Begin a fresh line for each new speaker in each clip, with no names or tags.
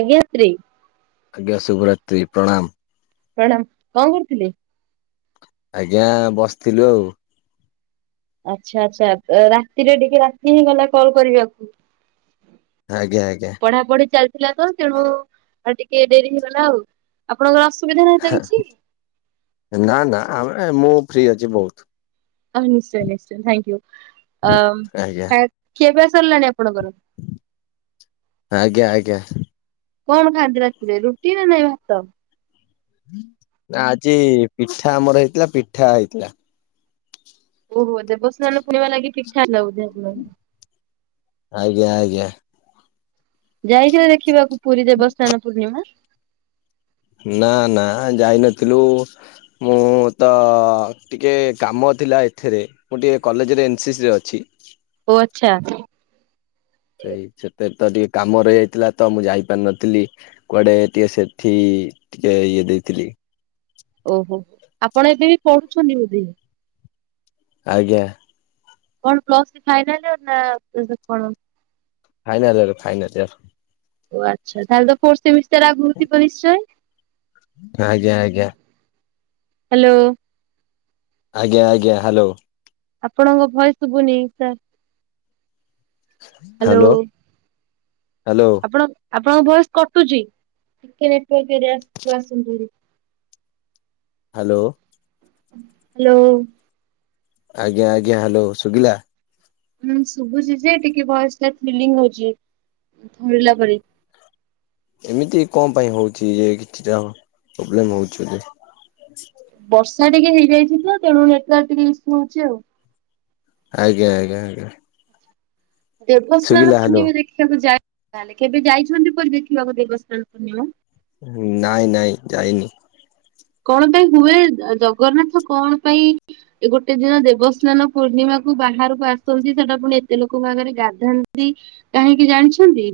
ଆଜ୍ଞାତ୍ରୀ।
ଆଜ୍ଞା ଶୁଭ ରାତ୍ରି ପ୍ରଣାମ।
ପ୍ରଣାମ କଣ କରୁଥିଲେ?
ଆଜ୍ଞା ବସିଥିଲୁ ଆଉ।
ଆଛା ଆଛା ରାତିରେ ଟିକେ ରାତି ହେଇଗଲା କଲ କରିବାକୁ?
ଆଜ୍ଞା ଆଜ୍ଞା।
ପଢାପଢି ଚାଲିଥିଲା ତ ତେଣୁ ଆ ଟିକେ ଟିକିଏ ଡେରି ହେଇଗଲା ଆଉ ଆପଣଙ୍କର ଅସୁବିଧା ନାହିଁ ତ
ହା
କିଛି
ନା ନା ମୁଁ ଫ୍ରି ଅଛି ବହୁତ।
ଅ ନିଶ୍ଚୟ ନିଶ୍ଚୟ ଥ୍ୟାଙ୍କୟୁ
ଆଜ୍ଞା
ଅ ଖିଆପିଆ ସରିଲାଣି ଆପଣଙ୍କର?
ଆଜ୍ଞା ଆଜ୍ଞା।
କଣ ଖାନ୍ତି ରାତିରେ ରୁଟି ନା ନାଇଁ ଭାତ?
ନା ଆଜି ପିଠା ଆମର ହେଇଥିଲା ପିଠା ହେଇଥିଲା।
ଓହୋ ଦେବସ୍ନାନ ପୂର୍ଣିମା ଲାଗି ପିଠା ହେଲା ବୋଧେ। ଆପଣଙ୍କର
ଆଜ୍ଞା ଆଜ୍ଞା।
ଯାଇଥିଲ ଦେଖିବାକୁ ପୁରୀ ଦେବସ୍ନାନ ପୂର୍ଣ୍ଣିମା?
ନା ନା ଯାଇନଥିଲୁ ମୁଁ ତ ଟିକେ କାମ ଥିଲା ଏଥିରେ ମୁଁ ଟିକିଏ କଲେଜରେ ଏନସିସରେ ଅଛି।
ଅଛା।
ସେଇ ସେତେ ତ ଟିକେ କାମ ରହିଯାଇଥିଲା, ତ ମୁଁ ଯାଇପାରିନଥିଲି କୁଆଡେ ଟିକେ ସେଠି ଟିକେ ଇଏ ଦେଇଥିଲି।
ଓହୋ ଆପଣ ଏବେ ବି ପଢୁଛନ୍ତି ବୋଧେ?
ଆଜ୍ଞା।
କଣ୍ ପ୍ଲସ ଥ୍ରି ଫାଇନାଲିୟର ନା, କଣ?
Final year final year.
ଓ ଆଛା ତାହେ ତ ଫୋର୍ଥ ସେମିଷ୍ଟାର ଆଗୃତି ପରିଶ୍ଚୟ [unintelligible]
ଆଜ୍ଞା ଆଜ୍ଞା।
ହ୍ୟାଲୋ।
ଆଜ୍ଞା ଆଜ୍ଞା ହ୍ୟାଲୋ।
ଆପଣଙ୍କ ଭୟସ ସୁଭୁନି ସାର୍। ହ୍ୟାଲୋ
ହ୍ୟାଲୋ
ଆପଣ ଆପଣଙ୍କ ବୟସ କଟୁଛି ଟିକେ ନେଟୱରକୁ ଆସନ୍ତୁ।
ହ୍ୟାଲୋ?
ହ୍ୟାଲୋ।
ଆଜ୍ଞା ଆଜ୍ଞା ହ୍ୟାଲୋ ସୁଭିଲା।
ଶୁଭୁଛି ଯେ ଟିକେ ବୟସ ଫିଲିଙ୍ଗ ହଉଚି ଥରିଲା ପରି।
ଏମିତି କଣ ପାଇଁ ହଉଛି ଯେ କିଛିଟା ପ୍ରୋବ୍ଲେମ ହଉଛି।
ବର୍ଷା ଟିକେ ହେଇଯାଇଛି ତ ତେଣୁ ନେଟୱାର୍କ ଟିକେ ୟୁସୁ ହଉଛି ଆଉ।
ଆଜ୍ଞା ଆଜ୍ଞା ଆଜ୍ଞା।
ଦେବସ୍ନାନ
ଶୁଭିଲା ହ୍ୟାଲୋ
ପୂର୍ଣ୍ଣିମା ଦେଖିବାକୁ ଯାଇ ତାହେଲେ କେବେ ଯାଇଛନ୍ତି ପର ଦେଖିବାକୁ ଦେବସ୍ନାନ ପୂର୍ଣ୍ଣିମା।
ନାଇଁ ନାଇଁ ଯାଇନି
କଣ ପାଇଁ ହୁଏ ଜଗନ୍ନାଥ କଣ ପାଇଁ ଗୋଟେ ଦିନ ଦେବସ୍ନାନ ପୂର୍ଣ୍ଣିମା? କୁ ବାହାରକୁ ଆସନ୍ତି ସେଟା ପୁଣି ଏତେ ଲୋକଙ୍କ ଆଗରେ ଗାଧାନ୍ତି କାହିଁକି ଜାଣିଛନ୍ତି?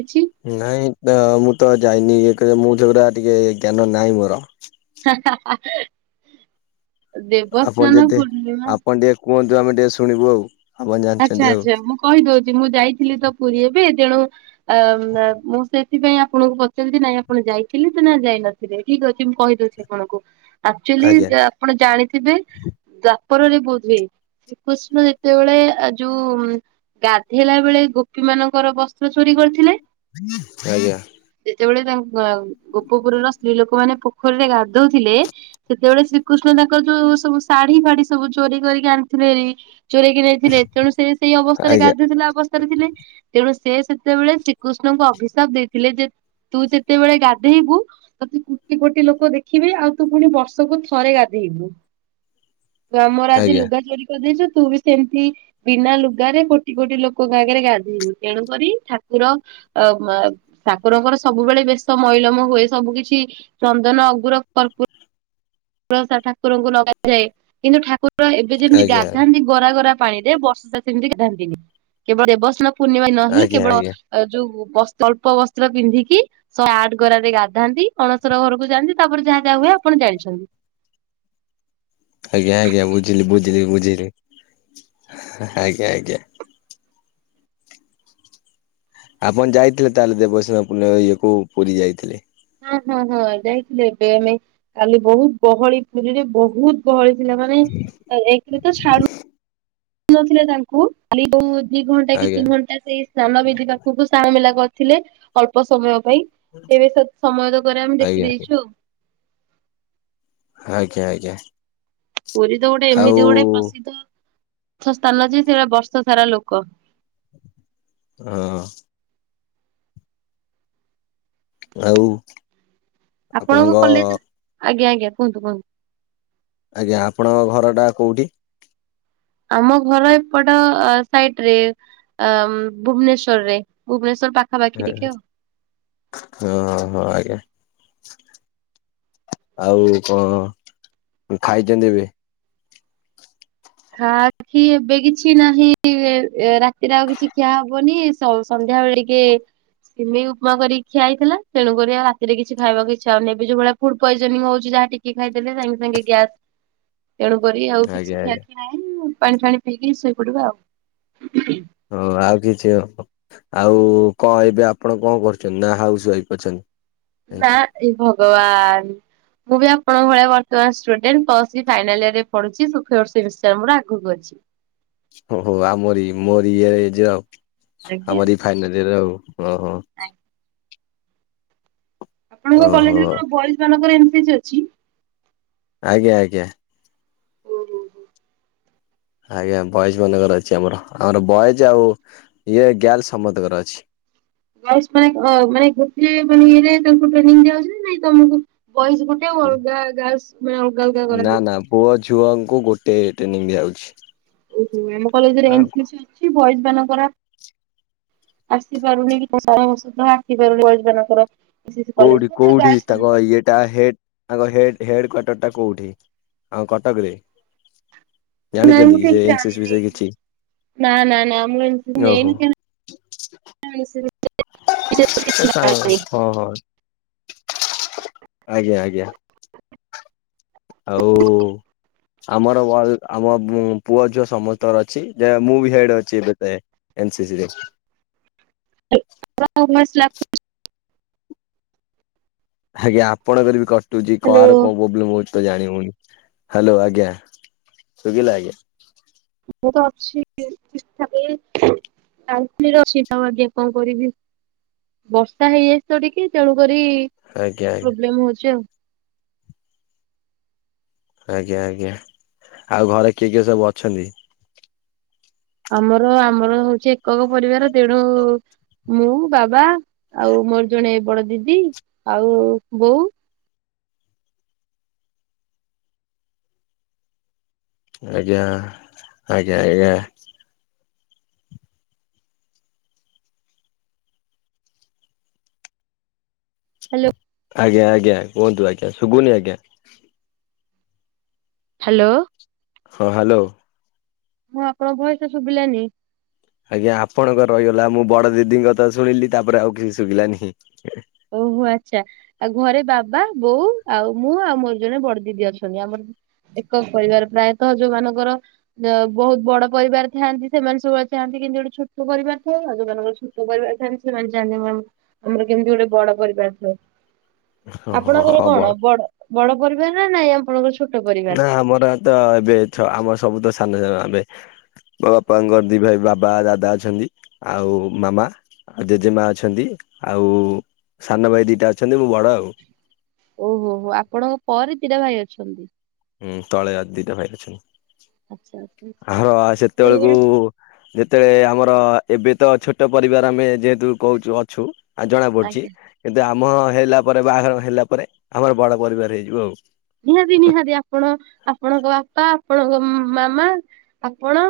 କିଛି [inaudible]
ନାଇଁ ତ ମୁଁ ତ ଯାଇନି ଏକରେ ମୁଁ ଯାଉରା ଟିକେ ଜ୍ଞାନ ନାହିଁ ମୋର।
ହା ହା
ଆପଣ
ଦେବସ୍ନାନ
ଯଦି
ପୂର୍ଣ୍ଣିମା।
ଆପଣ ଟିକେ କୁହନ୍ତୁ ଆମେ ଟିକେ ଶୁଣିବୁ ଆଉ। ଆପଣ
ଆଛା
ଜାଣିଛନ୍ତି ଆଉ
ଆଛା ମୁଁ କହିଦଉଛି ମୁଁ ଯାଇଥିଲି ତ ପୁରୀ ଏବେ କେତେ ତେଣୁ ଅ ମୁଁ ସେଥିପାଇଁ ଆପଣଙ୍କୁ ପଚାରିଲି ନାଇଁ ଆପଣ ଯାଇଥିଲେ ନା ଯାଇ ନଥିଲେ କି ଠିକ ଅଛି ମୁଁ କହିଦେଉଛି ଆପଣଙ୍କୁ ଆକଚାଲି
ଆଜ୍ଞା
ଆପଣ ଜାଣିଥିବେ ତ ପରରେ ବୋଧହୁଏ ଶ୍ରୀକୃଷ୍ଣ ଯେତେବେଳେ [unintelligible] ଆ ଯୋଉ ଗାଧେଇଲା ବେଳେ ଗୋପୀ ମାନଙ୍କର ବସ୍ତ୍ର ଚୋରି କରିଥିଲେ।
ଆଜ୍ଞା।
ଯେତେବେଳେ ତାଙ୍କ ଗୋପପୁରର ସ୍ତ୍ରୀ ଲୋକମାନେ ପୋଖରୀରେ ଗାଧଉଥିଲେ ସେତେବେଳେ ଶ୍ରୀକୃଷ୍ଣ ତାଙ୍କ ଯୋଉ ସବୁ ଶାଢୀ ଫାଢୀ ସବୁ ଚୋରି କରିକି ଆଣିଥିଲେ। ଚୋରେଇ କି ନେଇଥିଲେ ତେଣୁ ସେ ସେଇ ଅବସ୍ଥାରେ
ଆଜ୍ଞା
ଗାଧଉଥିଲା ଅବସ୍ଥାରେ ଥିଲେ ତେଣୁ ସେ ସେତେବେଳେ ଶ୍ରୀକୃଷ୍ଣଙ୍କୁ ଅଭିଶାପ ଦେଇଥିଲେ ଯେ ତୁ ଯେତେବେଳେ ଗାଧେଇବୁ ତୁ କୋଟି କୋଟି ଲୋକ ଦେଖିବେ ଆଉ ତୁ ପୁଣି ବର୍ଷକୁ ଥରେ ଗାଧେଇବୁ [inaudible]
ହୁଁ
ଆମର ଆଜି ଲୁଗା ଚୋରି କରିଦେଇଛୁ ତୁ ବି ସେମତି ବିନା ଲୁଗାରେ କୋଟି କୋଟି ଲୋକଙ୍କ ଆଗରେ ଗାଧୋଇୁ ତେଣୁକରି ଠାକୁର ଠାକୁରଙ୍କର ସବୁବେଳେ ବେଶ ମଇଲମ ହୁଏ ସବୁ କିଛି ଚନ୍ଦନ ଅଗୁର କର୍ପ ଠାକୁରଙ୍କୁ ଲଗାଯାଏ କିନ୍ତୁ ଠାକୁର ଏବେ ଯେମିତି
ଆଜ୍ଞା
ଗାଧାନ୍ତି ଗରା ଗରା ପାଣିରେ ବର୍ଷ ସାରା ଏମିତି ଗାଧାନ୍ତିନି, କେବଳ ଦେବସ୍ନ ପୂର୍ଣ୍ଣିମା ଦିନ ହିଁ
ଆଜ୍ଞା
କେବଳ
ଆଜ୍ଞା
ଯୋଉ ଅଳ୍ପ ବସ୍ତ୍ର ପିନ୍ଧିକି ଶହେ ଆଠ ଗରାରେ ଗାଧାନ୍ତି ଅଣସର ଘରକୁ ଯାଆନ୍ତି ତାପରେ ଯାହା ଯାହା ହୁଏ। ଆପଣ ଜାଣିଛନ୍ତି।
ଆଜ୍ଞା ଆଜ୍ଞା ବୁଝିଲି ବୁଝିଲି ବୁଝିଲି ଆଜ୍ଞା ଆଜ୍ଞା। ଆପଣ ଯାଇଥିଲେ ତାହେଲେ ଦେବସ୍ଥାନ ପୂର୍ଣମୀ କୁ ପୁରୀ ଯାଇଥିଲେ
ହଁ ହଁ ହଁ ଯାଇଥିଲେ ଏବେ ଆମେ କାଲି ବହୁତ ଗହଳି ପୁରୀରେ ବହୁତ ଗହଳି ପିଲାମାନେ ଏକରେ ତ ଛାଡୁ ନଥିଲେ ତାଙ୍କୁ ଖାଲି ଯୋଉ ଦି ଘଣ୍ଟା କି
ଆଜ୍ଞା
ତିନି ଘଣ୍ଟା ସେଇ ସ୍ନାନ ବିଧି ପାଖକୁ ସା ମିଲା କରିଥିଲେ ଅଳପ ସମୟ ପାଇଁ ଏବେ ସ ସମୟ ତ କରେ ଆମେ
ଆଜ୍ଞା
ଦେଖିଦେଇଛୁ ଆଉ।
ଆଜ୍ଞା ଆଜ୍ଞା।
ପୁରୀ ତ ଗୋଟେ
ଆଉ
ଏମିତି ଗୋଟେ ପ୍ରସିଦ୍ଧ ଅର୍ ସ୍ଥାନ ଅଛି ସେଟା ବର୍ଷ ସାରା ଲୋକ
ହଁ। ଆଉ।
ଆପଣଙ୍କ କଲେଜ ଆଜ୍ଞା ଆଜ୍ଞା କୁହନ୍ତୁ କୁହନ୍ତୁ!
ଆଜ୍ଞା ଆପଣଙ୍କ ଘର ଟା କୋଉଠି?
ଆମ ଘର ଏପଟ ସାଇଡ ରେ ଭୁବନେଶ୍ୱରରେ ଭୁବନେଶ
ହଁ ହଁ ଆଜ୍ଞା। ଆଉ କଣ ଖାଇଛନ୍ତି ବି
ଖା ଆଖି ଏବେ କିଛି ନାହିଁ ରାତିରେ ଆଉ କିଛି ଖିଆ ହବନି ସନ୍ଧ୍ୟା ଯାହା ହେଲେ ବି ଟିକେ ସିମେଇ ଉପମା କରିକି ଖିଆଇଥିଲା ତଣୁକରି ଆଉ ରାତିରେ କି ଖବାକୁ ଇଛା ହଉନ ଏ ଯୋ ଭଳିଆ ଫୁଡ୍ ପଏଜନିଂ ହଉଛି ହା ଟିକେ ଖାଇଦେଲେ ସାଙ୍ଗେ ସାଙ୍ଗେ ଗ୍ୟାସ
ହ
ତେଣୁ କରି ଆଉ କିଛି ଖିଆ ଖିଆ ନାହିଁ ପାଣି ଫାଣି ପିଇକି ଶୋଇପଡିବା ଆଉ।
ହଁ ଆଉ କିଛି ଆଉ କଣ ଏବେ ଆପଣ କଣ କରୁଛନ୍ତି ନା ହାଉସ ୱାଇଫ୍ ଅଛନ୍ତି।
ନା ଏଇ ଭଗବାନ ମୁଁ ବି ଆପଣଙ୍କ ଭଳି ବର୍ତ୍ତମାନ ଷ୍ଟୁଡେଣ୍ଟ ଫାଇନାଲ ୟରେ ପଢୁଛି ମୋର ଆଗକୁ ଅଛି।
ଓହୋ ଆମୋରି ମୋରି ଏଯେ ଆଉ।
ଆଜ୍ଞା
ଆମର ଏଇ ଫାଇନାଲ ଇଅର ଆଉ, ହଁ ହଁ
ଆଜ୍ଞା ଆପଣଙ୍କ
ଓହୋ
କଲେଜରେ କଣ ବଏଜ ମାନଙ୍କର ଏ ନ ସି ସି ଅଛି?
ଆଜ୍ଞା ଆଜ୍ଞା।
ଓ ହୋ ହୋ
ଆଜ୍ଞା ବଏଜ ମାନଙ୍କର ଅଛି ଆମର, ଆମର ବଏଜ ଆଉ ଇଏ ଗାଲସ ସମସ୍ତଙ୍କର ଅଛି।
ବୟଜ ପାଇଁ ମାନେ ଗୋଟିଏ ଇଏରେ ଟ୍ରେନିଙ୍ଗ ଦିଆହଉଚି ନା ନାଇଁ ତମକୁ? ବଏସ ଗୋଟେ ଅଲଗା ଗାର୍ଲସ ମାନେ ଅଲଗା ଅଲଗା
ନା
କରାହଉଛି।
ନା ପୁଅ ଝିଅ ଆମକୁ ଗୋଟିଏ ଟ୍ରେନିଂ ଦିଆଯାଉଛି
ଓହୋ ଆମ କଲେଜରେ ଏନସିସି ଅଛି, ବଏଜ ଙ୍କର ଆସିପାରୁନି [unintelligible] ଆସିପାରୁନି ଆଜି ଦିନସାରା।
କୋଉଠି କୋଉଠି ତାଙ୍କ ଇଏଟା ହେ ତାଙ୍କ ହେଡ କ୍ଵାଟର ଟା କୋଉଠି ଆମ କଟକରେ
ନାଇ
ଜାଣିଛନ୍ତି
ମୁଁ
କି ସେ
କିଛି
ଏନସିସ୍
ଜାଣିନି
ବିଷୟରେ
ଏଇନା,
କିଛି?
ନା ନା ନା ମୁ ଏନସିସି
ଓହୋ।
ନେଇନି।
ଏ ସାଙ୍ଗ
[unintelligible]
ହଁ ହଁ। ଆଜ୍ଞା ଆଜ୍ଞା। ଆଉ ଆମର ଭ ଆମ ପୁଅ ଝିଅ ସମସ୍ତଙ୍କ ଅଛି ଯେ ମୁଁ ବି ହେଡ଼ ଅଛି ଏବେ ତ ଏନ୍ସିିସିି ରେ। ଆଜ୍ଞା ଆପଣଙ୍କର ବି କଟୁଛି
ହ୍ୟାଲୋ
କାହାର କୋଉ ପ୍ରୋବ୍ଲେମ ହଉଛି? ତ ଜାଣିହଉନି ହାଲୋ ଆଜ୍ଞା, ଶୁଭିଲା ଆଜ୍ଞା।
ମୁତ ଅଛି ଠିକଠାକ ତାଙ୍କର ଅଛି ତ ଆଜ୍ଞା, କଣ କରିବି? ବର୍ଷା ହେଇଯାଇ ତ ଟିକେ ତେଣୁ କରି
ଆଜ୍ଞା ଆଜ୍ଞା
ପ୍ରୋବ୍ଲେମ ହଉଛି ଆଉ
ଆଜ୍ଞା ଆଜ୍ଞା, ଆଉ ଘରେ କିଏ କିଏ ସବୁ ଅଛନ୍ତି?
ଆମର ଆମର ହଉଛି ଏକକ ପରିବାର ତେଣୁ ମୁଁ ବାବା ଆଉ ମୋର ଜଣେ ବଡ଼ ଦିଦି ଆଉ ବୋଉ।
ଆଜ୍ଞା ଆଜ୍ଞା ଆଜ୍ଞା। ଆଜ୍ଞା ଆଜ୍ଞା କୁହନ୍ତୁ ଆଜ୍ଞା ସୁବୁନି ଆଜ୍ଞା।
ହାଲୋ
ହଁ ହାଲୋ
ହୁଁ, ଆପଣଙ୍କ ଭୟସ ଶୁଭିଲାନି।
ଆଜ୍ଞା ଆପଣଙ୍କ ରହିଗଲା ମୁଁ ବଡ଼ ଦିଦିଙ୍କକଥା ଶୁଣିଲି, ତାପରେ ଆଉ କିଛି ଶୁଭିଲାନି।
ଓହୋ ଆଛା। ଆଉ ଘରେ ବାବା ବୋଉ ଆଉ ମୁଁ ଆଉ ମୋର ଜଣେ ବଡ଼ ଦିଦି ଅଛନ୍ତି ଆମର ଏକକ ପରିବାର ପ୍ରାୟତଃ ଯୋଉ ମାନଙ୍କର ବହୁତ ବଡ଼ ପରିବାର ଥାଆନ୍ତି ସେମାନେ ସବୁଥାନ୍ତି କେମତି ଗୋଟେ ଛୋଟ ପରିବାର ଥାଏ, ଯୋଉମାନଙ୍କର ଛୋଟ ପରିବାର ଥାନ୍ତି ସେମାନେ ଜାଣ ଆମର କେମିତି ଗୋଟେ ବଡ଼ ପରିବାର ଥିବ
ହଁ ହଁ
ଆପଣଙ୍କର
ହଁ ବଳ
କଣ ବଡ଼ ବଡ଼ ପରିବାର ନା ନାଇଁ ଆପଣଙ୍କର ଛୋଟ ପରିବାର?
ନା ଆମର ତ ଏବେ ଛ ଆମର ସବୁ ତ ସାନ ସାନ ଆମେ ମୋ ବାପାଙ୍କର ଦି ଭାଇ ବାବା ଦାଦା ଅଛନ୍ତି, ଆଉ ମାମା ଆଉ ଜେଜେମା ଅଛନ୍ତି। ଆଉ ସାନ ଭାଇ ଦିଟା ଅଛନ୍ତି, ମୁଁ ବଡ଼ ଆଉ
ଓହୋ ହୋ ଆପଣଙ୍କ ପରେ ଦିଟା ଭାଇ ଅଛନ୍ତି।
ଉଁ ତଳେ ଆ ଦିଟା ଭାଇ
ଆଚ୍ଛା
ଅଛନ୍ତି
ଆଚ୍ଛା
ଆର ସେତେବେଳକୁ
ଆପଣଙ୍କର
ଯେତେ ଆମର ଏବେ ତ ଛୋଟ ପରିବାର ଆମେ ଯେ ତୁ କହୁଛୁ ଅଛୁ ଆଉ ଜଣା ପଡ଼ୁଛି
ଆଜ୍ଞା।
କିନ୍ତୁ ଆ ମ ହେଲା ପରେ ବାହାଘର ହେଲା ପରେ, ଆମର ବଡ଼ ପରିବାର ହେଇଯିବୁ ଆଉ।
ନିହାତି ନିହାତି ଆପଣ ଆପଣଙ୍କ ବାପା, ଆପଣଙ୍କ ମାମା, ଆପଣ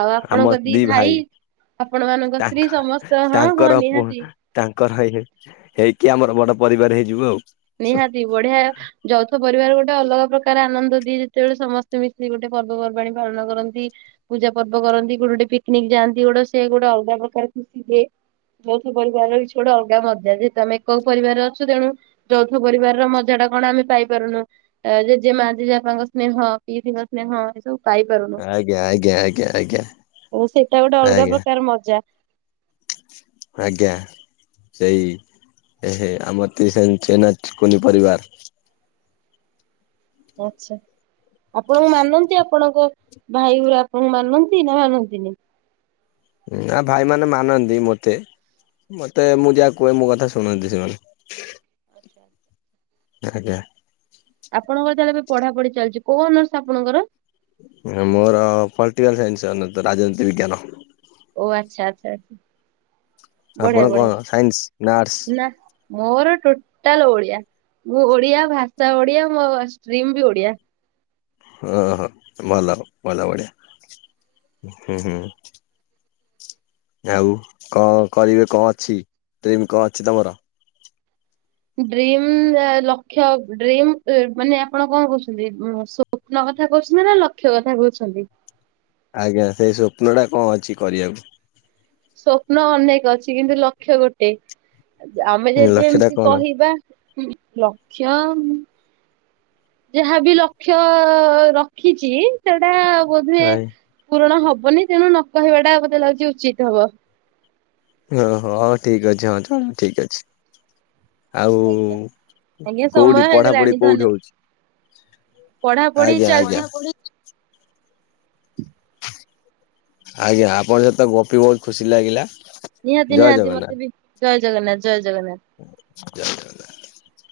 ଆଉ ଆପଣଙ୍କ ଦି ଭାଇ ଆପଣ ମାନଙ୍କ
ତାଙ୍କ
ସ୍ତ୍ରୀ ସମସ୍ତ ହଁ ହଁ
ତାଙ୍କର ପୁ
ନିହାତି
ତାଙ୍କର ହେଇ ହେଇକି ଆମର ବଡ଼ ପରିବାର ହେଇଯିବୁ ଆଉ
ନିହାତି ବଢ଼ିଆ ଯୌଥ ପରିବାର ଗୋଟେ ଟେ ଅଲଗା ପ୍ରକାର ଆନନ୍ଦ ଦିଏ ଯେତେବେଳେ ସମସ୍ତେ ମିଶିକି ଗୋଟେ ପର୍ବପର୍ବାଣୀ ପାଳନ କରନ୍ତି ପୂଜା ପର୍ବ କରନ୍ତି କୋଉଠି ଗୋଟେ ପିକନିକ ଯାଆନ୍ତି ଗୋଟେ ସେ ଗୋଟେ ଅଲଗା ପ୍ରକାର ଖୁସି ଦିଏ। ଯୌଥ ପରିବାରର କିଛି ଗୋଟେ ଅଲଗା ମଜା ଯେହେତୁ ଆମେ ଏକକ ପରିବାରରେ ଅଛୁ ତେଣୁ ଯୌଥ ପରିବାର ର ମଜା ଟା କଣ ଆମେ ପାଇପାରୁନୁ ଜେଜେ ମା ଜେଜେ ବାପାଙ୍କ ସ୍ନେହ ପିଇ ସ୍ନେହ ଏ ସବୁ ପାଇପାରୁନୁ
ଆଜ୍ଞା ଆଜ୍ଞା ଆଜ୍ଞା ଆଜ୍ଞା
ସେଇଟା ଗୋଟେ ଅଲଗା
ଆଜ୍ଞା
ପ୍ରକାର ମଜା।
ଆଜ୍ଞା। ସେଇ ଆମର ସେମି ମିତି କୁନି ପରିବାର
ଆଚ୍ଛା। ଆପଣଙ୍କୁ ମାନନ୍ତି ଆପଣଙ୍କ ଭାଇଗୁରା ଆପଣଙ୍କୁ ମାନନ୍ତି ନା ମାନନ୍ତିନି?
ଆ ଭାଇ ମାନ ମାନନ୍ତି ମତେ ମତେ ମୁଁ ଯାହା କୁହେ ମୋ କଥା ଶୁଣନ୍ତି ସେମାନେ ଆଜ୍ଞା।
ଆପଣଙ୍କର ତାହେଲେ ଏବେ ପଢାପଢି ଚାଲିଛି। କୋଉ ଅନର୍ସ ଆପଣଙ୍କର?
ମୋର ପଲିଟିକାଲ ସାଇନ୍ସ ରାଜନୀତି ବିଜ୍ଞାନ।
ଓ ଆଚ୍ଛା ଆଚ୍ଛା
ଆପଣ
ବଢିଆ
କଣ
ବଢିଆ
ସାଇନ୍ସ ନା ଆର୍ଟସ?
ନା ମୋର ଟୋଟାଲ ଓଳିଆ। ମୁଁ ଓଡିଆ ଭାଷା ଓଡିଆ ମୋ ଷ୍ଟ୍ରିମ ବି ଓଡିଆ।
ହଁ, ହଁ ଭଲ ଭଲ ବଡିଆ। ହୁଁ, ହୁଁ। ଆଉ କଣ କରିବେ କଣ ଅଛି ଡ୍ରିମ କଣ ଅଛି ତମର?
ଡିମ ଲକ୍ଷ ଡ୍ରିମ ମାନେ ଆପଣ କଣ କହୁଛନ୍ତି ସ୍ବପ୍ନ। କଥା କହୁଛନ୍ତି ନା ଲକ୍ଷ କଥା କହୁଛନ୍ତି।
ଆଜ୍ଞା ସେଇ ସ୍ଵପ୍ନ ଟା କଣ ଅଛି କରିବାକୁ?
ସ୍ୱପ୍ନ ଅନେକ ଅଛି କିନ୍ତୁ ଲକ୍ଷ୍ୟ ଗୋଟେ। ଆମେ ଯଦି
ଲକ୍ଷ୍ୟ ଟା
ଏମିତି
କଣ?
କହିବା ଲକ୍ଷ୍ୟ। ଯାହାବ ଲକ୍ଷ୍ୟ ରଖିଛି ସେଟା ବୋଧେ
ଆଜ୍ଞା
ପୂରଣ ହବ। ହବନି ତେଣୁ ନ କହିବା ଟା ବୋଦେ ଲାଗୁଛି ଉଚିତ୍ ହବ।
ଓ ହୋ ହଉ ଠିକ ଅଛି ହଁଲ ଠିକ ଅଛି। ଆଉ
ଆଜ୍ଞା ଆଜ୍ଞା ସମୟ
କୋଉଠି ପଢାପଢି
ହେଇଗଲାଣି ଧନ୍ୟ
କୋଉଠି ହଉଛି?
ପଢାପଢି
ଆଜ୍ଞା,
ଚାଲିଛି
ଆଜ୍ଞା। ଆଜ୍ଞା ଆପଣଙ୍କ ସହିତ ଗପି ବହୁତ ଖୁସି ଲାଗିଲା।
ନିହାତି
ଜୟ
ନିହାତି
ଜଗନ୍ନାଥ
ମତେ ବି ଜୟ ଜଗନ୍ନାଥ ଜୟ ଜଗନ୍ନାଥ।
ଜୟ ଜଗନ୍ନାଥ।